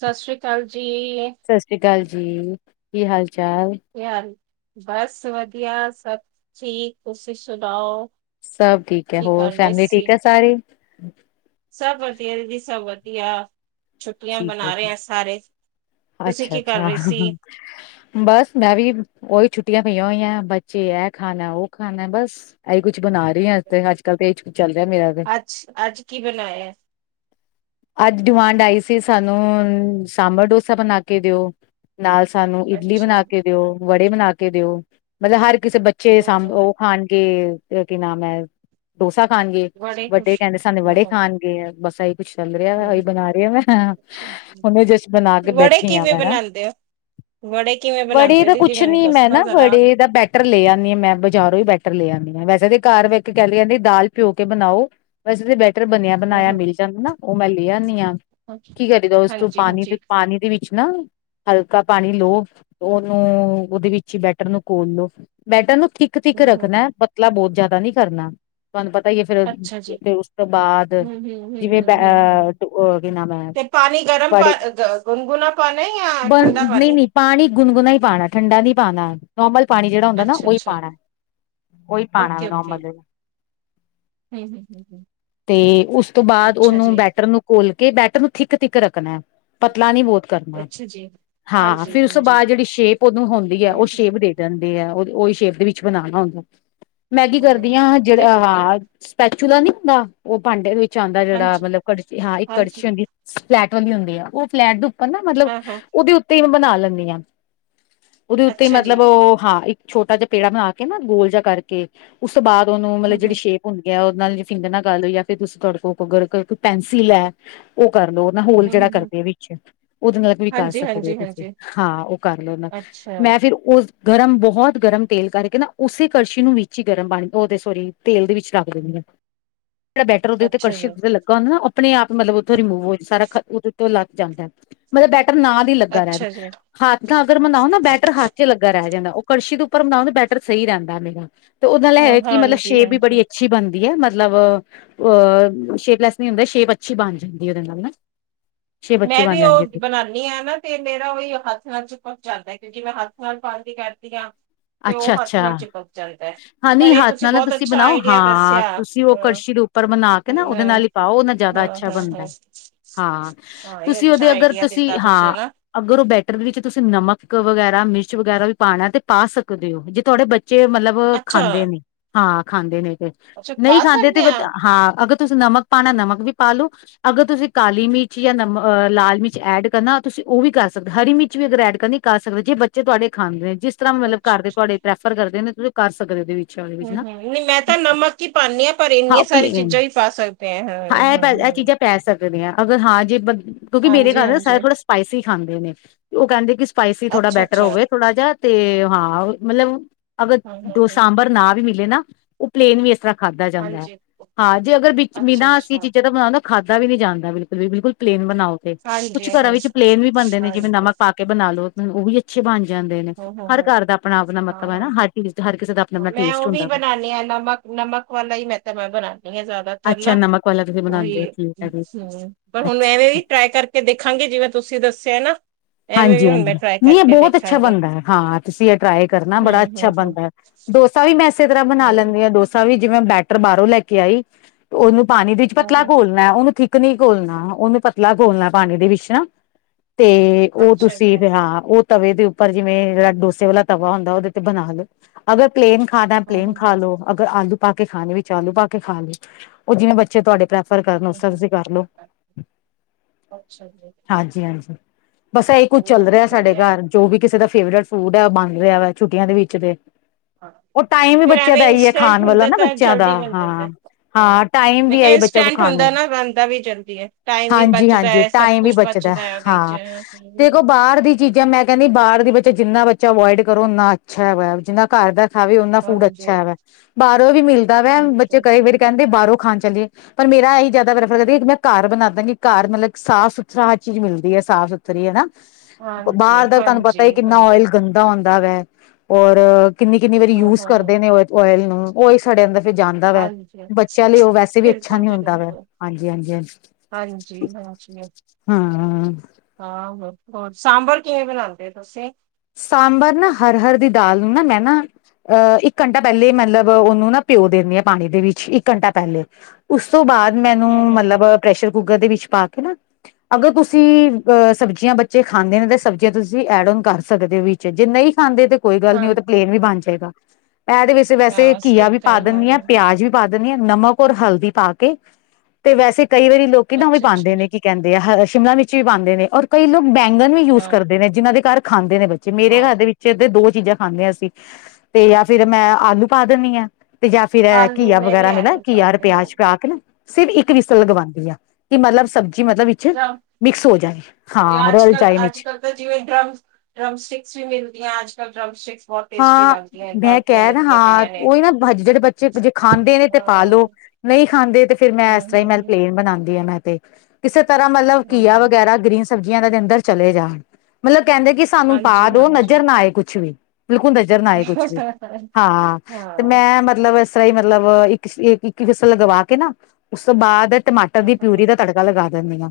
ਸਸ ਸ੍ਰੀ ਕਾਲ ਜੀ। ਸਸ ਸ੍ਰੀ ਕਾਲ ਜੀ ਕੀ ਹਾਲ ਚਾਲ? ਯ ਬਸ ਵਧੀਆ ਸਭ ਠੀਕ ਤੁਸੀਂ ਸੁਣਾਓ? ਸਭ ਠੀਕ ਹੈ, ਕੀ ਹੋਰ ਕਰ ਰਹੇ ਫੈਮਲੀ ਸੀ? ਠੀਕ ਹੈ ਸਾਰੀ। ਸਭ ਵਧੀਆ ਦੀਦੀ ਸਭ ਵਧੀਆ। ਛੁੱਟੀਆ ਠੀਕ ਹੈ ਮਨਾ ਜੀ। ਰਹੇ ਹ ਸਾਰੇ, ਤੁਸੀਂ ਕੀ ਕਰ ਅੱਛਾ-ਅੱਛਾ, ਰਹੀ ਸੀ। ਬਸ ਮੈਂ ਵੀ ਉਹੀ ਛੁੱਟੀਆ ਪਈਆ ਹੋਈਆ ਬੱਚੇ ਇਹ ਖਾਣਾ ਉਹ ਖਾਣਾ ਬਸ। ਇਹੀ ਕੁਛ ਬਣਾ ਰਹੀ ਹ ਤੇ ਅੱਜ ਕੱਲ ਤਾਂ ਇਹ ਕੁ ਚੱਲ ਰਿਹਾ ਮੇਰਾ। ਤੇ। ਅੱਛ ਅੱਜ ਕੀ ਬਣਾਇਆ। ਅੱਜ ਡਿਮਾਂਡ ਆਈ ਸੀ ਸਾਨੂੰ ਸਾਂਬਰ ਡੋਸਾ ਬਣਾ ਕੇ ਦਿਓ। ਨਾਲ ਸਾਨੂੰ ਇਡਲੀ ਅੱਛਾ, ਬਣਾ ਕੇ ਦਿਓ ਵੜੇ ਬਣਾ ਕੇ ਦਿਓ, ਮਤਲਬ ਹਰ ਕਿਸੇ ਬੱਚੇ ਦੇ ਸਭ ਉਹ ਖਾਣਗੇ ਕੀ ਨਾਮ ਹੈ ਡੋਸਾ ਖਾਣਗੇ ਬੜੇ ਵੱਡੇ ਖੁਸ਼ ਕਹਿੰਦੇ ਸਾਨੇ ਹਾਂ, ਵੜੇ ਹਾਂ, ਖਾਣਗੇ। ਗੇ ਬਸ ਇਹੀ ਕੁਛ ਚੱਲ ਰਿਹਾ ਵ ਇਹੀ ਹਾਂ। ਬਣਾ ਰਹੀ ਐ ਮੈ, ਅੱਛਾ, ਉਹਨੇ ਜਿਸ ਬਣਾ ਕੇ ਵੜੇ ਬੈਠੀ ਆ ਕਿਵੇਂ ਮੈਂ ਨਾ, ਬਣਾਉਂਦੇ ਹੋ? ਵੜੇ ਕਿਵੇਂ ਬਣਾਉਂਦੇ ਵੜੇ ਹੋ ਤਾਂ ਦੀਦੀ ਕੁਛ ਮੈਨੂੰ ਨੀ ਮੈਂ ਦੱਸਣਾ ਨਾ ਜ਼ਰਾ? ਵੜੇ ਦਾ ਬੈਟਰ ਲੈ ਆਉਂਦੀ ਹਾਂ, ਮੈਂ ਬਜ਼ਾਰੋਂ ਹੀ ਬੈਟਰ ਲੈ ਆਉਦੀ ਹਾਂ ਵੈਸੇ ਤਾਂ ਘਰ ਵ ਕਹਿੰਦੀ ਕਹਿੰਦੀ ਦਾਲ ਪਿਓ ਕੇ ਬਣਾਓ। ਵੈਸੇ ਤੇ ਬੈਟਰ ਬਣਿਆ ਹਮ, ਬਣਾਇਆ ਹਮ, ਮਿਲ ਜਾਂਦਾ ਨਾ ਉਹ ਮੈਂ ਲੈ ਆਉਦੀ ਆਾਂ ਹਮ। ਕੀ ਕਰੀਦਾ ਉਸਨੂੰ ਹਾਂਜੀ ਪਾਣੀ ਦੇ ਹਾਂਜੀ, ਪਾਣੀ ਦੇ ਵਿੱਚ ਨਾ ਹਲਕਾ ਪਾਣੀ ਲਓ ਉਹਨੂੰ ਉਹਦੇ ਵਿੱਚ ਹੀ ਬੈਟਰ ਨੂੰ ਘੋਲ ਲਓ ਬੈਟਰਰ ਨੂੰ ਥਿੱਕ ਥਿੱਕ ਹੂੰ ਹੂੰ ਰੱਖਣਾ ਹੂੰ, ਪਤਲਾ ਬਹੁਤ ਜ਼ਿਆਦਾ ਨੀ ਕਰਨਾ। ਤੁਹਾਨੂੰ ਪਤਾ ਹੀ ਹੈ ਫੇਰ ਅੱਛਾ ਜੀ, ਫ ਉਸ ਤੋਂ ਬਾਅਦ ਹੂੰ ਹੂੰ ਹੂੰ ਜਿਵੇਂ ਹੂੰ ਹੂੰ ਹੂੰ। ਆ ਕੀ ਨਾਮ ਹੈ। ਤੇ ਪਾਣੀ ਗਰਮ ਪਾ ਬੜੇ ਗੁਨਗੁਣਾ ਪਾਉਣਾ ਹੈ ਜਾਂ ਬਣ ਠੰਡਾ ਨਹੀਂ ਪਾਣੀ, ਨਹੀਂ ਪਾਣੀ ਗੁਨਗੁਣਾ ਹੀ ਪਾਉਣਾ ਠੰਡਾ ਨੀ ਪਾਉਣਾ ਨੋਮਲ ਪਾਣੀ ਜਿਹੜਾ ਹੁੰਦਾ, ਨਾ ਅੱਛਾ ਉਹੀ ਅੱਛਾ ਪਾਉਣਾ ਉਹੀ ਪਾਉਣਾ ਓਕੇ ਓਕੇ ਨੋਮਲ ਹੂੰ ਹੂੰ ਹੂੰ ਹੂੰ ਤੇ ਉਸ ਤੋਂ ਬਾਅਦ ਅੱਛਾ ਉਹਨੂੰ ਜੀ ਬੈਟਰ ਨੂੰ ਘੋਲ ਕੇ ਬੈਟਰ ਨੂੰ ਥਿੱ ਥਿੱਕ ਰੱਖਣਾ ਪਤਲਾ ਨੀ ਬਹੁਤ ਕਰਮਾ ਅੱਛਾ ਜੀ ਹਾਂ ਹਾਂਜੀ ਫੇਰ ਉਸ ਤੋਂ ਹਾਂਜੀ ਬਾਅਦ ਜਿਹੜੀ ਸ਼ੇਪ ਉਹਨੂੰ ਹੁੰਦੀ ਹੈ ਤੇ ਉਹ ਸ਼ੇਪ ਦੇ, ਦਦੇ ਆ ਉਹ ਉਹੀ ਸ਼ੇਪ ਦੇ ਵਿੱਚ ਬਣਾਉਣਾ ਹੁੰਦਾ ਮੈਗੀ ਕਰਦੀ ਹਾਂ ਜਿਹੜਾ ਆ ਹ ਸਪੈਚੂਲਾ ਨਹੀਂ ਹੁੰਦਾ ਉਹ ਭਾਂਡੇ ਦੇ ਵਿੱਚ ਆਉਂਦਾ ਜਿਹੜਾ ਹਾਂਜੀ ਮਤਲਬ ਕ ਹਾਂ ਇੱਕ ਹਾਂਜੀ ਕੜਛੀ ਹੁੰਦੀ ਫਲੈਟ ਵਾਲੀ ਹੁੰਦੀ ਆ ਉਹ ਫਲੈਟ ਦੇ ਉੱਪਰ ਨਾ ਮਤਲਬ ਹਾਂ ਹਾਂ ਉਹਦੇ ਉੱ ਤੇ ਬਣਾ ਲੈਂਦੀ ਹਾਂ ਉਹਦੇ ਉੱਤੇ ਅੱਛਾ ਜੀ ਮਤਲਬ ਉਹ ਹਾਂ ਇੱਕ ਛੋਟਾ ਜਿਹਾ ਪੇੜਾ ਬਣਾ ਕੇ ਨਾ ਗੋਲ ਜ ਕਰਕੇ ਉਸ ਤੋਂ ਬਾਦ ਉਹਨੂੰ ਮਤਲਬ ਹੂੰ ਜਿਹੜੀ ਹੂੰ ਸ਼ੇਪ ਭੁੰਣ ਗਿਆ ਉਹਦੇ ਨਾਲ ਜੇ ਫਿੰਗਰ ਨਾਲ ਗੱਲ ਹੋਈ ਜਾਂ ਫਿਰ ਤੁਸੀਂ ਗੜਕੋਰ ਕੋਈ ਪੈਨਸਿਲ ਹੈ ਉਹ ਕਰ ਲਓ ਨਾ ਹੋਲ ਹੂੰ ਜਿਹੜਾ ਹੂੰ ਹੂੰ ਕਰਦੇ ਵਿੱਚ, ਉਹਦੇ ਨਾਲ ਵੀ ਕਰ ਹਾਂਜੀ ਸਕਦੇ ਹੋ ਹਾਂਜੀ ਤੁਸੀਂ ਹਾਂਜੀ ਹਾਂ ਉਹ ਕਰ ਲਿਓ ਨਾਲ ਅੱਛਾ ਮੈਂ ਫਿਰ ਉਹ ਗਰਮ ਬਹੁਤ ਗਰਮ ਤੇਲ ਕਰਕੇ ਨਾ ਉਸੇ ਕੜਛੀ ਨੂੰ ਵਿੱਚ ਹੀ ਗਰਮ ਪਾਣੀ ਉਹਦੇ ਸੋਰੀ ਤੇਲ ਦੇ ਵਿੱਚ ਰੱਖ ਦਿੰਦੀ ਹਾਂ ਜਿਹੜਾ ਬੈਟਰ ਉਹਦੇ ਉੱਤੇ ਅੱਛਾ ਕੜਛੀ ਜੀ ਤੇ ਲੱਗਾ ਹੁੰਦਾ ਨਾ ਆਪਣੇ ਆਪ ਮਤਲਬ ਰਿੂਵ ਹੋ ਸਾਰਾ ਉਹਦੇ ਤੋਂ ਲੱਗ ਜਾਂਦਾ ਮਤਲਬ ਬੈਟਰ ਨਾਂ ਦੀ ਲੱਗਾ ਅੱਛਾ ਜੀ ਰਹਿੰਦਾ ਹੱਥ ਅਗਰ ਬਨਾਓ ਨਾ ਬੈਟਰ ਹੱਥ ਚੰਗ ਲੱਗਾ ਰਹਿ ਜਾਂਦਾ ਉਹ ਕੜਸ਼ੀ ਦੇ ਉੱਪਰ ਹੁੰਦਾ ਉਹਦੇ ਬੈਟਰ ਸਹੀ ਰਹਿੰਦਾ ਮੇਰਾ ਤੇ ਉਹਦੇ ਹਾਂ ਨਾਲ ਕਿ ਮਤਲਬ ਹਾਂਜੀ ਸ਼ੇਪ ਵੀ ਹਾਂਜੀ ਬੜੀ ਅੱਛੀ ਅੱਛੀ ਬਣਦੀ ਹੈ ਮਤਲਬ ਅਹ ਸ਼ੇਪਲੈਸ ਨਹੀਂ ਹੁੰਦਾ ਸ਼ੇਪ ਅੱਛੀ ਬਣ ਜਾਂਦੀ ਉਹਦੇ ਨਾਲ ਹਨਾ। ਮੈਂ ਵੀ ਉਹ ਬਣਾਉਣੀ, ਨਹੀਂ ਹੈ ਨਾ ਤੇ ਮੇਰਾ ਉਹੀ ਹੱਥ ਨਾਲ ਚ ਪ ਜਾਂਦਾ ਕਿਉਂਕਿ ਮੈਂ ਹੱਥ ਨਾਲ ਪਾਉਣਦੀ ਕਰਦੀ ਹਾਂ। ਅੱਛਾ ਅੱਛਾ ਹਾਂ ਨ ਪਰ ਇਹ ਹੱਥ ਨਾਲ ਨਾ ਬਹੁਤ ਤੁਸੀਂ ਅੱਛਾ ਬਣਾਓ ਆਈਡੀਆ ਹਾਂ ਦੱਸਿਆ ਤੁਸੀਂ ਉਹ ਹਾਂ। ਕੜਸ਼ੀ ਰੂਪ ਉਪਰ ਬਣਾ ਕੇ ਨਾ ਹਮ ਉਹਦੇ ਹਾਂ ਨਾਲ ਹੀ ਪਾਓ ਉਹਦੇ ਨਾ ਜ਼ਿਆਦਾ ਹਾਂ ਅੱਛਾ ਬਣਦਾ ਹਾਂ ਹਾਂ ਹਾਂ ਇਹ ਤੁਸੀਂ ਅੱਛਾ ਉਹਦੇ ਅਗਰ ਆਈਡੀਆ ਤੁਸੀਂ ਦਿੱਤਾ ਹਾਂ ਨਾ ਅਗਰ ਉਹ ਬੈਟਰ ਦੇ ਵਿੱਚ ਤੁਸੀਂ ਨਮਕ ਵਗੈਰਾ ਮਿਰਚ ਵਗੈਰਾ ਵੀ ਪਾਉਣਾ ਤੇ ਪਾ ਸਕ ਦਿਓ ਜੇ ਤੁਹਾਡੇ ਬੱਚੇ ਮਤਲਬ ਅੱਛਾ ਖਾਂਦੇ ਨੇ ਹਾਂ ਖਾਂਦੇ ਨੇ ਤੇ, ਅੱਛਾ ਨਹੀਂ ਪਾ ਖਾਂਦੇ ਤੇ ਸਕਦੇ ਹਾਂ ਅਗਰ ਤੁਸੀਂ ਨਮਕ ਪਾਉਣਾ ਨਮਕ ਵੀ ਪਾ ਲਓ ਅਗਰ ਤੁਸੀਂ ਕਾਲੀ ਮਿਰਚ ਜਾਂ ਨਮ ਲਾਲ ਮਿਰਚ ਐਡ ਕਰਨਾ ਤੁਸੀਂ ਉਹ ਵੀ ਕਰ ਸਕਦੇ ਹੋ ਹਰੀ ਮਿਰਚ ਵੀ ਅਗਰ ਐਡ ਕਰਨੀ। ਕਰ ਸਕਦੇ ਜੇ ਬੱਚੇ ਤੁਹਾਡੇ ਖਾਂਦੇ ਨੇ ਜਿਸ ਤਰ੍ਹਾਂ ਮਤਲਬ ਘਰ ਹਮ ਤੁਹਾਡੇ ਪ੍ਰੈਫਰ ਕਰਦੇ ਨੇ ਤੁਸੀਂ ਕਰ ਸਕਦੇ ਇਵੇ - ਹਮ ਹਮ ਨਹੀਂ ਮੈਂ ਤਾਂ ਨਮਕ ਹੀ ਪਾਨੀ ਹਾਂ ਪਰ ਇੰਨੀਆਂ ਸਾਰੀ ਚੀਜ਼ਾਂ ਹੀ ਪਾ ਸਕਦੇ ਹਾਂ ਇਹ ਪੈ ਇਹ ਹਾ-ਹਾ, ਚੀਜ਼ਾਂ ਪੈ ਸਕਦੇ ਹਾਂ ਅਗਰ ਹਾਂ ਜੇ ਕਿਉਂਕਿ ਮੇਰੇ ਹਾਂਜੀ ਘਰ ਸਾਰੇ ਹਾਂਜੀ ਥੋੜਾ ਸਪਾਈਸੀ ਖਾਂਦੇ ਨੇ ਉਹ ਕਹਿੰਦੇ ਕਿ ਸਪਾਈਸੀ ਥੋੜ੍ਹਾ ਅੱਛਾ ਬੈਟਰ ਅੱਛਾ ਹੋਵੇ ਥੋੜ੍ਹਾ ਜਿਹਾ ਤੇ ਹਾਂ ਮਤਲਬ ਅਗਰ ਹਮ ਹਮ ਦੋ ਹਮ ਸਾਂਬਰ ਨਾ ਵੀ ਮਿਲੇ ਨਾ ਉਹ ਪਲੇਨ ਵੀ ਇਸ ਤਰ੍ਹਾਂ ਖਾਧਾ ਜਾਂਦਾ ਹੈ ਹਾਂਜੀ ਹਾਂ ਜੇ ਅਗਰ ਬ ਅੱਛਾ ਬਿਨਾ ਅੱਛਾ ਅਸੀਂ ਚੀਜ਼ਾਂ ਦਾ ਬਣਾਉਦਾ ਖਾਧਾ ਵੀ ਨੀ ਜਾਂਦਾ ਬਿਲਕੁਲ ਵੀ ਬਿਲਕੁਲ ਪਲੇਨ ਬਣਾਓੇ ਹਾਂਜੀ ਕੁੱਛ ਘਰਾਂ ਵਿੱਚ ਹਾਂਜੀ ਪਲੇਨ ਵੀ ਬਣਦੇ ਨੇ ਹਾਂਜੀ ਜਿਵੇਂ ਨਮਕ ਪਾ ਕੇ ਬਣਾ ਲੋ ਉਹ ਵੀ ਅੱਛੇ ਬਣ ਜਾਂਦੇ ਨੇ ਹਮ ਹਮ ਹਰ ਹਮ ਘਰ ਦਾ ਆਪਣਾ ਆਪਣਾ ਹਾਂ ਮਤਲਬ ਹੈ ਨਾ ਹਾਂ ਹਰ ਚੀਜ਼ ਹਰ ਕਿਸੇ ਦਾ ਆਪਣਾ ਆਪਣਾ ਮੈਂ ਟੇਸਟ ਉਹ ਵੀ ਹੁੰਦਾ ਵਾ ਬਣਾਣੀ ਹਾਂ ਨਮਕ ਨਮਕ ਵਾਲਾ ਹੀ ਮੈਂ ਤਾਂ ਮੈਂ ਬਣਾਉਦੀ ਹਾਂ ਜ਼ਿਆਦਾ ਅੱਛਾ ਤਰਲਾ, ਨਮਕ ਵਾਲਾ ਤੁਸੀਂ ਉਹੀ, ਬਣਾਉਂਦੇ ਹੋ ਠੀਕ ਹੈ ਜੀ ਹੂ, ਪਰ ਹੁਣ ਅੱਛਾ ਐਵੇਂ ਵੀ ਟਰਾਈ ਕਰ ਕੇ ਦੇਖਾਗੀ ਜਿਵੇਂ ਤੁਸੀਂ ਦੱਸਿਆ ਏ ਨਾ। ਐਵੇਂ ਵੀ ਹਾਂਜੀ ਹੁਣ ਹਾਂਜੀ ਮੈਂ ਟਰਾਈ ਨਹੀਂ ਇਹ ਕਰਕੇ ਬਹੁਤ ਅੱਛਾ ਦੇਖਾਂਗੇ ਬਣ ਰਹਾ ਹੈ ਹਾਂ ਤੁਸੀਂ ਇਹ ਟਰਾਈ ਕਰਨਾ ਹੂੰ ਬੜਾ ਅੱਛਾ ਹੂੰ ਹੂੰ ਬਣਦੈ। ਡੋਸਾ ਵੀ ਮੈਂ ਇਸੇ ਤਰ੍ਹਾਂ ਬਣਾ ਹੂੰ ਲੈਂਨੀਂ ਆ, ਡੋਸਾ ਵੀ ਜਿਵੇਂ ਬੈਟਰ ਬਾਹਰੋਂ ਲੈ ਕੇ ਆਈ। ਉਹਨੂੰ ਪਾਣੀ ਦੇ ਵਿੱਚ ਹਾਂ ਪਤਲਾ ਹਾਂ ਘੋਲਣਾ ਉਹਨੂੰ ਠੀਕ। [unintelligible] ਕ ਨੀ ਘੋਲਣਾ, ਉਹਨੂੰ ਪਤਲਾ ਘੋਲਣਾ ਪਾਣੀ ਦੇ ਵਿੱਚ ਨਾ। ਉਹ ਅੱਛਾ ਜੀ ਤੁਸੀਂ ਵੇ ਹਾਂ ਉਹ। ਤਵੇ ਦੇ ਉੱਪਰ ਜਿਵੇਂ ਜਿਹੜਾ ਡੋਸੇ ਵਾਲਾ ਤਵਾ ਹੁੰਦਾ ਉਹਦੇ ਤੇ ਬਣਾ ਲਓ, ਅਗਰ। ਪਲੇਨ ਖਾਦਾ, ਹਾਂ ਪਲੇਨ ਹਾਂ ਖਾ ਹਾਂ, ਲੋ ਅਗਰ ਆਲੂ। ਪਾ ਕੇ ਖਾਣ ਵਿੱਚ ਆਲੂ ਪਾ ਕੇ ਖਾਣ ਵਿੱਚ, ਉਹ ਜਿਵੇਂ ਬੱਚੇ ਤੁਹਾਡੇ ਫੇਰ ਕਰਲੋ [unintelligible] ਸਬਜ਼ੀ ਕਰ ਲਓ, ਹਾਂ। ਅੱਛਾ ਜੀ ਹਾਂਜੀ ਹਾਂਜੀ। ਬਸ ਇਹੀ ਕੁੱਝ ਚੱਲ ਉਹ ਤਾਂ ਰਿਹਾ ਸਾਡੇ ਵਧੀਆ ਹੈ ਘਰ, ਜੋ ਵੀ ਕਿਸੇ ਦਾ ਫੇਵਰੇਟ ਫੂਡ ਹੈ, ਬਣ ਰਿਹਾ ਵ ਛੁੱਟੀਆਂ ਦੇ ਵਿੱਚ ਤੇ। ਹਾਂ ਉਹ ਟਾਈਮ ਵੀ ਫਿਰ ਬੱਚਿਆਂ ਐਵੇਂ ਦਾ ਇਹੀ ਹੈ ਇੰਸਟੈਂਟ ਖਾਣ ਵਾਲਾ ਹੁੰਦੈ ਨਾ ਤਾਂ ਬੱਚਿਆਂ ਦਾ ਜਲਦੀ ਮਿਲ ਜਾਂਦਾ ਹਾਂ ਹੈ। ਹਾਂ ਟਾਈਮ ਮੈਂ ਵੀ ਕਿਹਾ ਆਈ ਬੱਚਾ ਇੰਸਟੈਂਟ ਖਾਣ ਵਾਲਾ ਹੁੰਦਾ ਏ ਨਾ ਬੰਦਾ ਵੀ ਜਲਦੀ ਏ, ਟਾਈਮ ਵੀ ਹਾਂਜੀ ਬਚਦਾ ਹਾਂਜੀ ਐ, ਸਭ ਟਾਈਮ ਵੀ ਕੁਛ ਬਚਦਾ ਐ। ਹਾਂ ਮ [unintelligible] [inaudible] ਦੇਖੋ, ਬਾਹਰ ਦੀ ਚੀਜ਼ਾਂ, ਮੈਂ ਕਹਿੰਦੀ ਬਾਹਰ ਦੀ [unintelligible] ਜਿੰਨਾ ਬੱਚਾ ਅਵੋਇਡ ਕਰੋ, ਉੰਨਾ ਅੱਛਾ ਹੈਗਾ, ਜਿੰਨਾ ਘਰ ਦਾ ਖਾਵੇ ਉਹਦਾ ਫੂਡ ਅੱਛਾ ਹਾਂਜੀ ਹੈਗਾ, ਬਾਹਰੋਂ ਵੀ ਮਿਲਦਾ ਵੈ, ਬੱਚੇ ਬਿਲਕੁਲ ਕਈ ਵਾਰ ਕਹਿੰਦੇ ਬਾਹਰੋਂ ਖਾਣ ਚੱਲੀਏ। ਪਰ ਮੇਰਾ ਇਹੀ ਜ਼ਿਆਦਾ ਪ੍ਰੈਫਰ ਬਈ, ਮੈਂ ਘਰ ਬਣਾ ਦਾਂਗੀ, ਘਰ ਮਤਲਬ ਸਾਫ਼ ਸੁਥਰਾ ਹਰ ਚੀਜ਼ ਮਿਲਦੀ ਹੈ ਸਾਫ਼ ਸੁ। ਉਰੀ ਹੈ ਨਾ, [unintelligible] ਹਾਂਜੀ ਬਾਹਰ ਹਾਂਜੀ ਦਾ ਤੁਹਾਨੂੰ ਪਤਾ ਈ ਹਾਂਜੀ ਕਿੰਨਾ ਹਾਂਜੀ ਓਇਲ ਗੰਦਾ ਹੁੰਦਾ ਵੈ ਔਰ। ਕਿੰਨੀ ਕਿੰਨੀ ਵਾਰੀ ਹਾਂ ਯੂਜ ਹਾਂ ਹਾਂ ਕਰਦੇ ਨੇ, ਓਇਲ ਨੂੰ ਉਹੀ ਸਾਡੇ ਅੰਦਰ ਫਿਰ ਜਾਂਦਾ ਵੈ, ਹਾਂਜੀ, ਬੱਚਿਆਂ ਲਈ ਉਹ ਵੈਸੇ ਵੀ ਅੱਛਾ ਨੀ ਹੁੰਦਾ ਵੈ, ਹਾਂਜੀ, ਹਾਂਜੀ। ਹਾਂਜੀ [unintelligible] ਹੂੰ ਅ। ਆਹ, ਹੋਰ, ਸਾਂਬਰ ਕਿਵੇਂ ਬਣਾਉਦੇ ਤੁਸੀਂ। ਸਾਂਬਰ ਨਾ ਹਰ ਹਰ ਦੀ ਦਾਲ ਨੂੰ ਨਾ ਮੈਂ ਨਾ। ਅਹ, ਇੱਕ ਘੰਟਾ ਪਹਿਲੇ ਮਤਲਬ ਉਹਨੂੰ ਨਾ ਭਿਓ ਦਿੰਦੇ ਹਾਂ ਪਾਣੀ ਦੇ ਵਿੱਚ, ਇੱਕ ਘੰਟਾ ਪਹਿਲੇ। ਉਸ ਤੋਂ ਬਾਅਦ ਮੈਨੂੰ, ਹੂੰ-ਹੂੰ, ਮਤਲਬ ਪ੍ਰੈਸ਼ਰ ਕੁੱਕਰ ਦੇ ਵਿੱਚ ਪਾ ਕੇ ਨਾ। ਅਗਰ ਤੁਸੀਂ, ਅਹ, ਸਬਜ਼ੀਆਂ ਬੱਚੇ ਖਾਂਦੇ ਨੇ ਤਾਂ ਸਬਜ਼ੀਆਂ ਤੁਸੀਂ ਐਡ ਓਨ ਕਰ। ਸਕਦੇ ਵਿੱਚ, ਜੇ ਨਹੀਂ ਖਾਂਦੇ ਤੇ ਕੋਈ ਗੱਲ ਨੀ ਹਾਂ। ਉਹ ਤਾਂ ਪਲੇਨ ਵੀ ਬਣ ਜਏਗਾ, ਇਹਦੇ ਵਿੱਚ ਵੈਸੇ ਹਾਂ, ਘੀਆ ਸਕਿਪ ਵੀ ਪਾ ਕਰ ਦਿਨੀਂ ਆ ਪਿਆਜ ਵੀ, ਪਾ ਦਿੰਣੀ ਆ ਨਮਕ ਔਰ ਹਲਦੀ ਪਾ ਕੇ, ਤੇ ਵੈਸੇ ਕਈ ਵਾਰੀ ਲੋਕੀਂ ਨਾ ਓ ਵੀ ਪਾਉਂਦੇ ਅੱਛਾ-ਅੱਛਾ, ਨੇ ਕਿ। ਕਹਿੰਦੇ ਆ ਹ ਸ਼ਿਮਲਾ ਮਿਰਚ ਵੀ ਪਾਉਂਦੇ ਨੇ ਔਰ ਕਈ ਲੋਕ ਬੈਂਗਨ ਵੀ ਯੂਜ ਹਾਂ-ਹਾਂ। ਕਰਦੇ ਨੇ ਜਿਹਨਾਂ ਦੇ ਘਰ। ਖਾਂਦੇ ਨੇ ਬੱਚੇ, ਮੇਰੇ ਘਰ ਦੇ ਵੀ। ਚਿਰ ਤੇ ਦੋ ਚੀਜ਼ਾਂ ਖਾਂਦੇ ਆ ਅਸੀਂ ਤੇ ਜਾਂ ਫਿਰ ਮੈਂ ਆਲੂ ਪਾ ਦੇਣੀ ਆ। ਤੇ ਜਾਂ ਫੇਰ ਆਲੂ ਘੀਆ ਮੈਂ ਵੀ ਵਗੈਰਾ ਮਿਲੇ, ਆਲੂ ਘੀਆ ਪਰੌਂਠੇ ਪਿਆਜ ਬਣਾਏ। ਪਾ ਕੇ ਨਾ, ਸਿਰਫ ਇੱਕ ਵਿਸਲ ਲਗਵਾਉਂਦੀ ਆ ਕਿ ਮਤਲਬ ਸਬਜ਼ੀ ਮਤਲਬ ਵੀ। [unintelligible] ਮਿਕਸ ਹੋ ਜਾਏ, ਇਹ ਹਾਂ ਰਲ ਅੱਜ-ਕੱਲ, ਜਾਏ ਵਿੱਚ, ਅੱਜ-ਕੱਲ ਜਿਵੇਂ ਡਰਮ, ਡਰਮ ਸਟਿਕਸ ਵੀ ਮਿਲਦੀਆਂ ਅੱਜ ਕੱਲ੍ਹ ਡਰਮ ਸਟਿਕਸ। ਬਹੁਤ ਟੇਸਟੀ ਹਾਂ, ਲੱਗਦੀਆਂ ਘਰ ਮੈਂ ਦੀਆਂ ਕਹਿ ਨਾ ਮਿਲਦੀਆਂ ਹਾਂ ਪਈਆਂ ਨੇ। ਉਹੀ ਨਾ [unintelligible] ਜਿਹੜੇ ਬੱਚੇ ਜੇ ਖਾਂਦੇ ਨੇ ਤੇ ਪਾਲੋ। ਹਾਂਜੀ-ਹਾਂਜੀ। ਨਹੀਂ ਖਾਂਦੇ ਤੇ ਫੇਰ ਮੈਂ ਇਸ ਹਾਂ, ਤਰ੍ਹਾਂ ਹੀ, ਮੈਂ ਹੈਗੀਆਂ ਪਲੇਨ ਬਣਾਉਂਦੀ ਆਂ ਮੈਂ ਤੇ। ਕਿਸੇ ਤਰ੍ਹਾਂ ਮਤਲਬ ਘੀਆ ਹਾਂ। ਵਗੈਰਾ ਗ੍ਰੀਨ ਸਬਜ਼ੀਆਂ ਇਨ੍ਹਾਂ ਦੇ ਅੰਦਰ ਚਲੇ ਜਾਣ ਮਤਲਬ ਕਹਿੰਦੇ ਕਿ। ਸਾਨੂੰ ਪਾ ਹਾਂਜੀ ਦੋ, ਹਾਂਜੀ ਨਜ਼ਰ ਨਾ ਆਏ ਕੁੱਛ ਵੀ ਬਿਲਕੁਲ ਨਜ਼। ਜ਼ਰ ਨਾ ਆਏ ਕੁਛ ਵੀ, ਹਾਂ ਤੇ ਹਾਂ ਮੈਂ ਮਤਲਬ ਇਸ [unintelligible] ਸਹੀ ਮਤਲਬ ਇੱਕ ਇੱਕ ਵਿਸਲ ਲਗਵਾ ਕੇ ਨਾ ਉਸ ਤੋਂ ਬਾਅਦ। ਟਮਾਟਰ ਦੀ ਪਿਊਰੀ ਦਾ ਤੜਕਾ ਲਗਾ ਦਿੰਦੀ ਆ,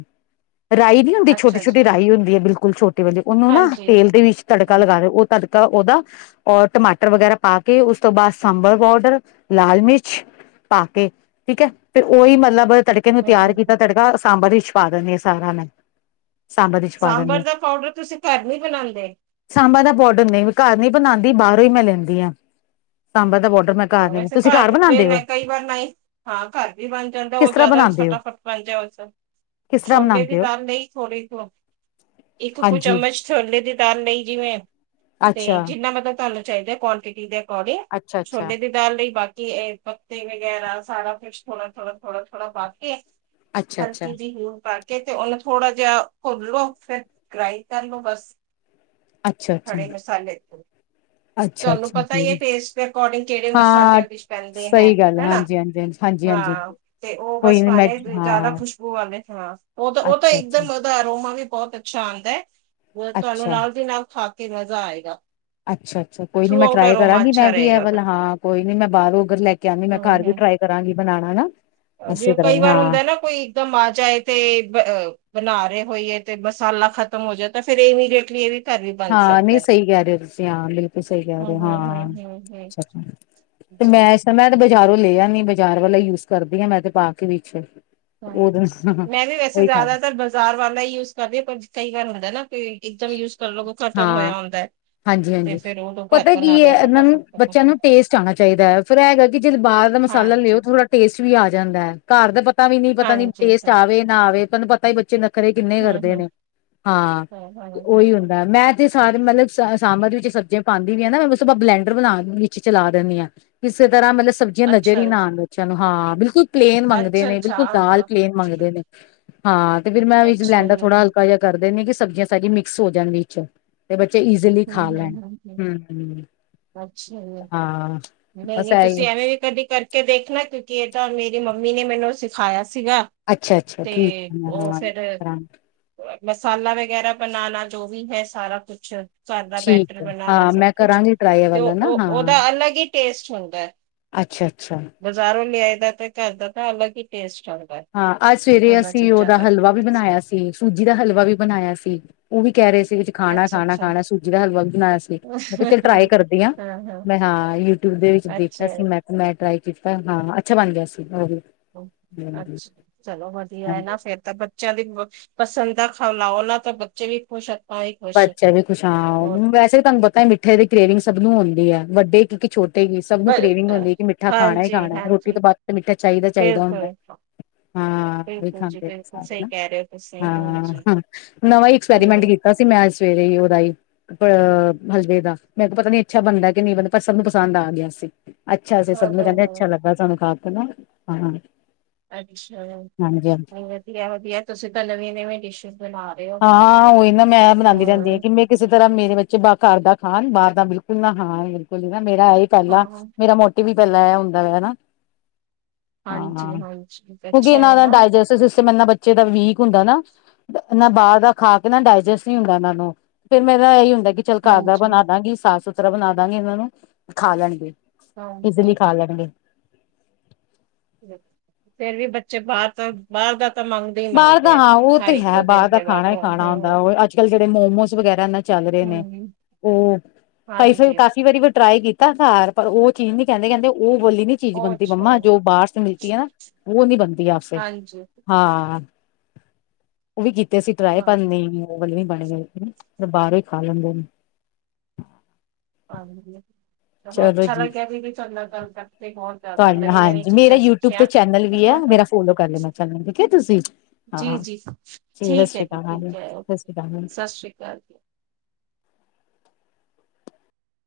ਰਾਈ ਨੀ ਹੁੰਦੀ ਛੋਟੀ ਅੱਛਾ ਜੀ, ਛੋਟੀ ਰਾਈ ਹੁੰਦੀ ਹੈ ਬਿਲਕੁਲ ਛੋਟੀ। ਉਹਨੂੰ ਨਾ ਹਾਂਜੀ। ਤੇਲ ਦੇ ਵਿੱਚ ਤੜਕਾ ਲਗਾ ਰ ਉਹ ਤੜਕਾ ਉਹਦਾ। ਔਰ ਟਮਾਟਰ ਵਗੈਰਾ ਪਾ ਕੇ ਉਸ ਤੋਂ ਬਾਅਦ ਸਾਂਬਰ ਪਾਊਡਰ ਲਾਲ ਮਿਰਚ। ਪਾ ਕੇ, ਠੀਕ ਹੈ, ਤੇ ਉਹੀ ਮਤਲਬ ਤੜ। ਕੇ ਨੂੰ ਤਿਆਰ ਕੀਤਾ ਤੜਕਾ ਸਾਂਬਰ ਵਿੱਚ ਪਾ ਦੇਨੀ ਆ ਸਾਰਾ ਮੈ। ਸਾਂਬਰ ਦਾ ਪਾਊਡਰ ਤੁਸੀਂ ਘਰ ਨਹੀਂ ਬਣਾਉਦੇ। ਸਾਂਬਾਂ ਦਾ ਪਾੋਡਰ ਨਹੀਂ ਘਰ ਨੀ ਬਣਾਉਂਦੀ ਬਾਹਰੋਂ ਹੀ ਮੈਂ ਲੈਂਦੀ ਹਾਂ ਸਾਂਬਾ ਦਾ ਪਾਡਰ ਵੈਸੇ ਘਰ ਜੇ ਕਈ ਵਾਰ ਨਾ ਹੀ ਹਾਂ ਘਰ ਵੀ ਬਣ ਜਾਂਦਾ ਕਿਸ ਉਹ ਤਰ੍ਹਾਂ ਜ਼ਿਆਦਾ ਬਣਾਉਂਦੇ ਹੋ ਫਟਾਫਟ ਮਾ ਉਹਸ ਕਿਸ ਤਰ੍ਹਾਂ ਛੋਨੇ ਦੀ ਬਣਾਉਂਦੇ ਹੋ ਤਾਂਮ ਨਹੀਂ ਥੋੜੀ ਥ ਇੱਕ ਕੁ ਹਾਂਜੀ ਚਮਚ ਥਲੇੇ ਦੀ ਤਾਰ ਲਈ ਜਿਵੇਂ ਤੇ ਅੱਛਾ ਜਿੰਨਾ ਮਤਲਬ ਤਾਨੂੰ ਚਾਹੀਦਾ ਕੁਆਂਟਿਟੀ ਦੇ ਅਕੋਰਡਿੰਗ ਅੱਛਾ ਅੱਛਾ ਛੋਟੇ ਦੇ ਦ ਲਈ ਬਾਕੀ ਇਹ ਪੱਤੇ ਵਗੈਰਾ ਸਾਰਾ ਕੁਛ ਥੋੜਾ ਥੋੜਾ ਥੋੜਾ ਥੋੜਾ ਪਾ ਕੇ ਅੱਛਾ ਹਲਕ ਅੱਛਾ ਜੀ ਹ ਪਾ ਤੇ ਉਹਨੂੰ ਥੋੜਾ ਜਿਹਾ ਘੁੱਲ ਲੋੋ ਫਿਰ ਗ੍ਰਾਈੰਡ ਕਰ ਲੋ ਬਸ ਅੱਛਾ ਹੜੇ ਮਸਾਲੇ ਤੇ ਅੱਛਾ ਅੱਛਾ ਤੁਹਾਨੂੰ ਪਤਾ ਹੀ ਅੱਛਾ ਇਹ ਟੇਸਟ ਅਕੋਰਡਿੰਗ ਕਿਹੜੇ ਹਾਂ ਮਸਾਲੇ ਡ ਪੈਂਦੇ ਹੈ ਸਹੀ ਗੱਲ ਹਨਾ ਹਾਂਜੀ ਹਾਂਜੀ ਹਾਂਜੀ ਹਾਂਜੀ ਹਾਂਜੀ ਹਾਂ ਤੇ ਉਹ ਕੋਈ ਬਸ ਨੀ ਮੈਂ ਪਾਣੇ ਜ਼ਿਆਦਾ ਹਾਂ ਖੁਸ਼ਬੂ ਵਾਲੇ ਸ ਉਹ ਤਾਂ ਉਹ ਤਾਂ ਅੱਛਾ ਅੱਛਾ ਇੱਕਦਮ ਦਾ ਰੋਮਾ ਵੀ ਬਹੁਤ ਅੱਛਾ ਆਉਂਦਾ ਹੈ ਤੁਹਾਨੂੰ ਅੱਛਾ ਨਾਲ ਦੀ ਨਾਲ ਖਾ ਕੇ ਮਜ਼ਾ ਆਏਗਾ ਅੱਛਾ ਅੱਛਾ ਕੋਈ ਨੀ ਥਰੂ ਮੈਂ ਆਊਟ ਟਰਾਈ ਅਰੋਮਾ ਕਰਾਂਗੀ ਮੈਂ ਅੱਛਾ ਵੀ ਇਹ ਰਹੇਗਾ ਵੱਲ ਉਹਦਾ। ਹਾਂ ਕੋਈ ਨੀ ਮੈਂ ਬਾਹਰੋਂ ਉਧਰ ਲੈ ਕੇ ਆਉਂਦੀ ਮੈਂ ਘਰ ਹਮ ਵੀ ਟਰਾਈ ਕਰਾਂਗੀ ਬਣਾਉਣਾ ਹਨਾ ਜੇ ਕਈ ਵਾਰ ਹੁੰਦਾ ਨਾ ਕੋਈ ਇਕਦਮ ਆ ਜਾਏ ਤੇ ਬਣਾ ਰਹੇ ਹੋਈਏ ਤੇ ਮਸਾਲਾ ਖਤਮ ਹੋ ਜਾਏ ਤਾਂ ਫੇਿਰ ਇਮੀਡੀਏਟਲੀ ਇਹ ਵੀ ਘਰ ਵੀ ਬਣ ਹਾਂ ਨਹੀਂ ਸਕਦਾ ਸਹੀ ਕਹਿ ਰਹੇ ਹੋ ਤੁਸੀਂ ਹਾਂ ਬਿਲਕੁਲ ਸਹੀ ਕਹਿ ਹਮ ਰਹੇ ਹੋ ਹਮ ਹਾਂ ਹਮ ਹਮ ਹਮ ਅੱਛਾ ਅੱਛਾ ਤੇ ਜੀ ਮੈਂ ਮੈਂ ਤੇ ਬਾਜ਼ਾਰੋਂ ਲੈ ਆ ਨ ਬਾਜ਼ਾਰ ਵਾਲਾ ਯੂਜ ਕਰਦੀ ਹਾਂ ਮੈਂ ਤੇ ਪਾ ਕੇ ਵਿੱਚ ਹਾਂ ਉਹਦੇ ਮੈਂ ਵੀ ਵੈਸੇ ਉਹੀ ਖਾ ਜ਼ਿਆਦਾਤਰ ਬਾਜ਼ਾਰ ਵਾਲਾ ਹੀ ਯੂਜ ਕਰਦੀ ਹਾਂ ਪਰ ਕਈ ਗਾਰ ਹੁੰਦਾ ਨਾ ਕੋ ਇਕਦਮ ਯੂਜ ਕਰਨ ਲ ਖਤਮ ਹਾਂ ਹੋਇਆ ਹੁੰਦਾ ਹੈ ਹਾਂਜੀ ਹਾਂਜੀ ਪਤਾ ਕੀ ਹੈ ਇਹਨਾਂ ਨੂੰ ਬੱਚਿਆਂ ਫਟਾਫਟ ਨੂੰ ਟੇਸਟ ਆਉਣਾ ਚਾਹੀਦਾ ਹੈ ਫਿਰ ਹੈਗਾ ਕਿ ਜਦੋਂ ਬਾਹਰ ਦਾ ਮਸਾਲਾ ਲਿਓ ਹਾਂਜੀ ਥੋੜਾ ਟੇਸਟ ਵੀ ਆ ਜਾਂਦਾ ਹੈ ਘਰ ਦਾ ਪਤਾ ਵੀ ਨੀ ਪਤਾ ਨੀ ਹਾਂਜੀ ਟੇਸਟ ਹੂੰ ਆਵੇ ਨਾ ਆਵੇ ਤੁਹਾਨੂੰ ਪਤਾ ਹੀ ਬੱਚੇ ਨਖਰੇ ਕਿੰਨੇ ਕਰਦੇ ਹੂੰ ਨੇ ਹਾਂ ਉਹੀ ਹੁੰਦਾ ਮੈਂ ਸਾਰੇ ਮਤਲਬ ਸ ਸਾਮ ਦੀ ਵਿੱਚ ਸਬਜ਼ੀਆਂ ਪਾਉਂਦੀ ਵੀ ਹੈ ਨਾ ਮੈਂ ਆਪਾਂ ਬਲੈਂਡਰ ਬਣਾ ਨ ਚਲਾ ਦਿੰਦੀ ਹਾਂ ਕਿਸੇ ਤਰ੍ਹਾਂ ਮਤਲਬ ਸਬਜ਼ੀਆਂ ਨਜ਼ਰ ਅੱਛਾ ਹੀ ਨਾ ਆਉਣ ਬੱਚਿਆਂ ਨੂੰ ਹਾਂ ਬਿਲਕੁਲ ਪਲੇਨ ਮੰਗਦੇ ਅੱਛਾ ਨੇ ਬਿਲਕੁਲ ਦਾਲ ਅੱਛਾ ਪਲੇਨ ਮੰਗਦੇ ਨੇ ਹਾਂ ਤੇ ਫੇਿਰ ਮੈਂ ਵੀ ਅੱਛਾ ਲੈਂਦਾ ਜੀ ਥੋੜਾ ਹਲਕਾ ਜਿਹਾ ਕਰ ਦਿੰਦੀ ਹਾਂ ਕਿ ਸਬਜ਼ੀਆਂ ਸਾਰੀਆਂ ਮਿਕ ਸ ਹੋ ਜਾਣ ਵਿੱਚ ਤੇ ਬੱਚੇ ਈਜ਼ਲੀ ਹੂੰ ਖਾ ਹੂੰ ਲੈਣ ਹੂੰ ਹਮ ਅੱਛਾ ਜੀ ਹਾਂ ਨਹੀਂ ਬਸ ਨਹੀਂ ਤੁਸੀਂ ਇਹੀ ਐਵੇਂ ਵੀ ਕਦੀ ਕਰ ਕੇ ਦੇਖਣਾ ਕਿਉਂਕਿ ਇਹਦ ਮੇਰੀ ਮੰਮੀ ਨੇ ਮੈਨੂੰ ਸਿਖਾਇਆ ਸੀਗਾ ਅੱਛਾ ਅੱਛਾ ਤੇ ਠੀਕ ਉਹ ਹੈ ਫਿਰ ਕਰਾਂਗੇ ਮਸਾਲਾ ਵਗੈਰਾ ਬਣਾਉਣਾ ਜੋ ਵੀ ਹੈ ਸਾਰਾ ਕੁਛ ਸਾਦਾ ਠੀਕ ਬੈਟਰ ਹੈ ਬਣਾਉਣਾ ਹਾਂ ਸਭ ਮੈਂ ਕੁਛ ਕਰਾਂਗੀ ਟਰਾਈ ਤੇ ਵਾਲਾ ਨਾ ਹਾਂ ਉਹਦਾ ਅਲਗ ਹੀ ਟੇਸਟ ਹੁੰਦਾ ਹੈ ਅੱਛਾ ਅੱਛਾ ਬਜ਼ਾਰੋਂ ਲਿਆਏ ਦਾ ਤੇ ਘਰ ਦਾ ਤਾਂ ਅਲਗ ਹੀ ਟੇਸਟ ਹੈ ਹਾਂ ਅੱਜ ਸਵੇਰੇ ਦੋਨਾਂ ਅਸੀਂ ਚੀਜ਼ਾਂ ਉਹਦਾ ਦਾ ਹਲਵਾ ਵੀ ਅੱਛਾ ਬਣਾਇਆ ਸੀ ਤੇ ਸੂਜੀ ਦਾ ਹਲਵਾ ਵੀ ਬਣਾਇਆ ਸੀ ਉਹ ਵੀ ਕਹਿ ਰਹੇ ਸੀਗੇ ਖਾਣਾ ਖਾਣਾ ਅੱਛਾ ਖਾਣਾ ਸੂਜੀ ਦਾ ਹਲਵਾ ਵੀ ਬਣਾਇਆ ਸੀ ਮੈਂ ਚੱਲ ਟਰਾਈ ਕਰਦੀ ਹਾਂ। ਮੈਂ ਹਾਂ ਯੂਟਿਊਬ ਦੇ ਵਿੱਚ ਅੱਛਾ ਦੇਖਿਆ ਸੀ ਮੈਂ ਮੈਂ ਟ੍ਰਈ ਕੀਤਾ ਹਾਂ ਅੱਛਾ ਬਣ ਗਿਆ ਸੀ ਉਹ ਵੀ ਅੱਛਾ ਚਲੋ ਵਧੀਆ ਹੈ ਹਾਂਜੀ ਨਾ ਫੇਿਰਰ ਤਾਂ ਬੱਚਿਆਂ ਦੀ ਪਸੰਦ ਦਾ ਖਾ ਲਾਓ ਨਾ ਤਾਂ ਬੱਚੇ ਵੀ ਖੁਸ਼ ਆਪਾਂ ਵੀ ਖੁਸ਼ ਬੱਚਾ ਵੀ ਖੁਸ਼ ਹੋਰ ਹਾਂ ਕੀ ਵੈਸੇ ਵੀ ਤੁਹਾਨੂੰ ਪਤਾ ਮਿੱਠੇ ਦੀ ਗ੍ਰੇਵਿੰਗ ਸਭ ਨੂੰ ਆਉਦੀ ਹੈ ਵੱਡੇ ਕਿਉਕ ਛੋ ਤੇ ਸਭ ਨੂੰ ਬ- ਕਰੇਵਿੰਗ ਹੁੰਦੀ ਹੈ ਕਿ ਮਿੱਠਾ ਖਾਣਾ ਹੀ ਹਾਂਜੀ ਖਾਣਾ ਰੋਟੀ ਹਾਂਜੀ ਤੋਂ ਬਾਅਦ ਮਿੱਠਾ ਚਾਹੀਦਾ ਚਾਹੀਦਾ ਹੁੰਦਾ ਬਿਲਕੁਲ ਹਾਂ ਵੀ ਬਿਲਕੁਲ ਜੀ ਖਾਂਦੇ ਨੇ ਬਿਲਕੁਲ ਸਾਰੇ ਸਹੀ ਕਹਿ ਰਹੇ ਹੋ ਤੁਸੀਂ ਹਾਂ ਹਾਂਜੀ ਹ ਨਵਾਂ ਹਾਂ ਐਕਸਪੈਰੀਮੈਂਟ ਕੀਤਾ ਸੀ ਮੈਂ ਸਵੇਰੇ ਹੀ ਉਹਦਾ ਹੀ। ਅ ਹਲਵੇ ਦਾ ਮੈਂ ਕੋ ਪਤਾ ਨੀ ਅੱਛਾ ਬਣਦਾ ਕਿ ਨਹੀਂ ਬਣਦਾ ਪਰ ਸਭ ਨੂੰ ਪਸੰਦ ਆ ਗਿਆ ਸੀ ਅੱਛਾ ਅਸੀਂ ਸਭ ਨੂੰ ਕਹਿੰਦੇ ਹਾਂ ਅੱਛਾ ਲੱਗਾ ਸਾਨੂੰ ਖਾ ਕੇ ਨਾ ਹਾਂ ਹਾਂਜੀ ਅ ਵਧੀਆ ਵਧੀਆ ਤੁਸੀਂ ਤਾਂ ਨਵੇ ਨਵੇਂ ਡਿਸ਼ ਬਣਾ ਰਹੇ ਹੋ ਹਾਂ ਉਹੀ ਨਾ ਮੈਂ ਬਣਾਉਂਦੀ ਰਹਿੰਦੀ ਹ ਹਾਂ ਕਿਵੇਂ। ਇਸੇ ਤਰ੍ਹਾਂ ਮੇਰੇ ਬੱਚੇ ਘਰ ਦਾ ਖਾਣ ਬਾਹਰ ਦਾ ਬਿਲਕੁਲ ਨਾ ਖਾਣ ਬਿਲਕੁਲ ਹੀ ਬੰਦਾ ਮੇਰਾ ਇਹ। ਪਹਿਲਾਂ ਹਾਂ ਮੇਰਾ ਮੋਟਿਵ ਵੀ ਪਹਿਲਾਂ ਹੁੰਦਾ ਵ ਹਨਾ। ਹਾਂ ਹਾਂਜੀ ਹਾ ਹਾਂਜੀ ਕਿਉਂਕਿ ਅੱਛਾ ਇਹਨਾਂ ਹੈ ਦਾ ਨਾ ਡਾਇਜਸਟਿ ਸਿਸਟਮ ਇਨਾ ਬੱਚੇ ਦਾ ਵੀਕ ਹੁੰਦਾ ਨਾ। ਨਾ ਬਾਹਰ ਦਾ ਖਾ ਕੇ ਨਾ ਡਾਇਜੈਸਟ ਨਹੀਂ ਹੁੰਦਾ ਇਹਨਾਂ ਨੂੰ ਫ਼ਿਰ ਮੇਰਾ ਇਹੀ ਹੁੰਦਾ ਕਿ। ਝਲ ਘਰ ਦਾ ਹਾਂਜੀ ਬਣਾ ਦਾਂਗੀ ਸਾਫ਼ ਸੁਥਰਾ ਬਣਾ ਦਾਗੀ ਇਹਨਾਂ ਨੂੰ ਖਾ ਲੈਣਗੇ। ਏਡਲੀ, ਹਾਂਜੀ ਖਾ ਲੈਣਗੇ। ਫੇਰ ਵੀ ਬੱਚੇ ਬਾਹਰ ਦਾ ਤੋਂ ਬਾਹਰ ਦਾ ਤਾਂ ਮੰਗ। ਬਾਹਰ ਦਾ ਹਾਂ ਉਹ ਤੇ ਹੈ ਬਾਹਰ ਦਾ ਖਾਣਾ ਬਾਅਦ ਹੀ ਖਾਣਾ ਹੁੰਦਾ ਹੂੰ ਉਹ ਅਜ। ਅੱਜ ਕਲ ਜਿਹੜੇ ਮੋਮੋਸ ਵਗੈਰਾ ਏਹਨੇ ਚੱਲ ਰਹੇ ਨੇ ਹੂੰ ਉਹ ਕਈ ਵਾਰੀ ਹਾਂਜੀ ਕਾਫੀ ਵਾਰੀ ਮ ਟਰਾਈ ਕੀਤੀ। ਤਾਂ ਸ਼ਾਰ ਪਰ ਉਹ ਚੀਜ਼ ਨੀ ਕਹਿੰਦੇ ਕਹਿੰਦੇ ਉਹ ਬੋਲੀ ਨੀ। ਚੀਜ਼ ਉਹ ਬਣਦੀ ਅੱਛਾ ਮੰਮਾ ਜੋ ਬਾਹਰ ਸੇ ਮਿਲਤੀ ਹੈ, ਨਾ ਉਹ ਨੀ ਬਣਦੀ ਆਪਸੇ। ਹਾਂਜੀ ਹਾਂ ਉਹ ਵੀ ਕੀਤੇ ਅਸੀ ਟਰਾਏ ਹਾਂ ਕਰ ਲੈਈਏ। ਘਰ ਵੀ ਬਣੇ ਹੋਏ ਤੇ ਬਾਹਰੋਂ ਵੀ ਖਾ ਲੈਂਦੇ। ਹਾਂਜੀ ਚਲੋ ਅੱਛਾ ਲੱਗਿਆ ਸੀ ਵੀ ਤੁਹਾਡੇ ਨਾਲ ਗੱਲ ਕਰਕੇ ਬਹੁਤ। ਜ਼ਿਆਦਾ ਤੁਹਾਡਾ ਨਾਲ ਨਵੀਂ ਨਵੀਂ ਹਾਂਜੀ, ਮੇਰਾ ਚੀਜ਼ਾਂ ਯੂਟਿਊਬ ਤੇ ਸਿੱਖੀਆਂ। ਚੈਨਲ ਵੀ ਆ ਮੇਰਾ ਫੋਲੋ ਕਰ ਲੈਣਾ, ਠੀਕ ਹੈ ਤੁਸੀਂ ਜੀ ਹਾਂ ਜੀ ਸਤਿ ਠੀਕ ਹੈ, ਸ਼੍ਰੀ ਜੀ ਅਕਾਲ ਠੀਕ ਹੈ ਸਤਿ ਓਕੇ ਸ਼੍ਰੀ ਅਕਾਲ ਸਤਿ ਸ਼੍ਰੀ ਅਕਾਲ ਜੀ।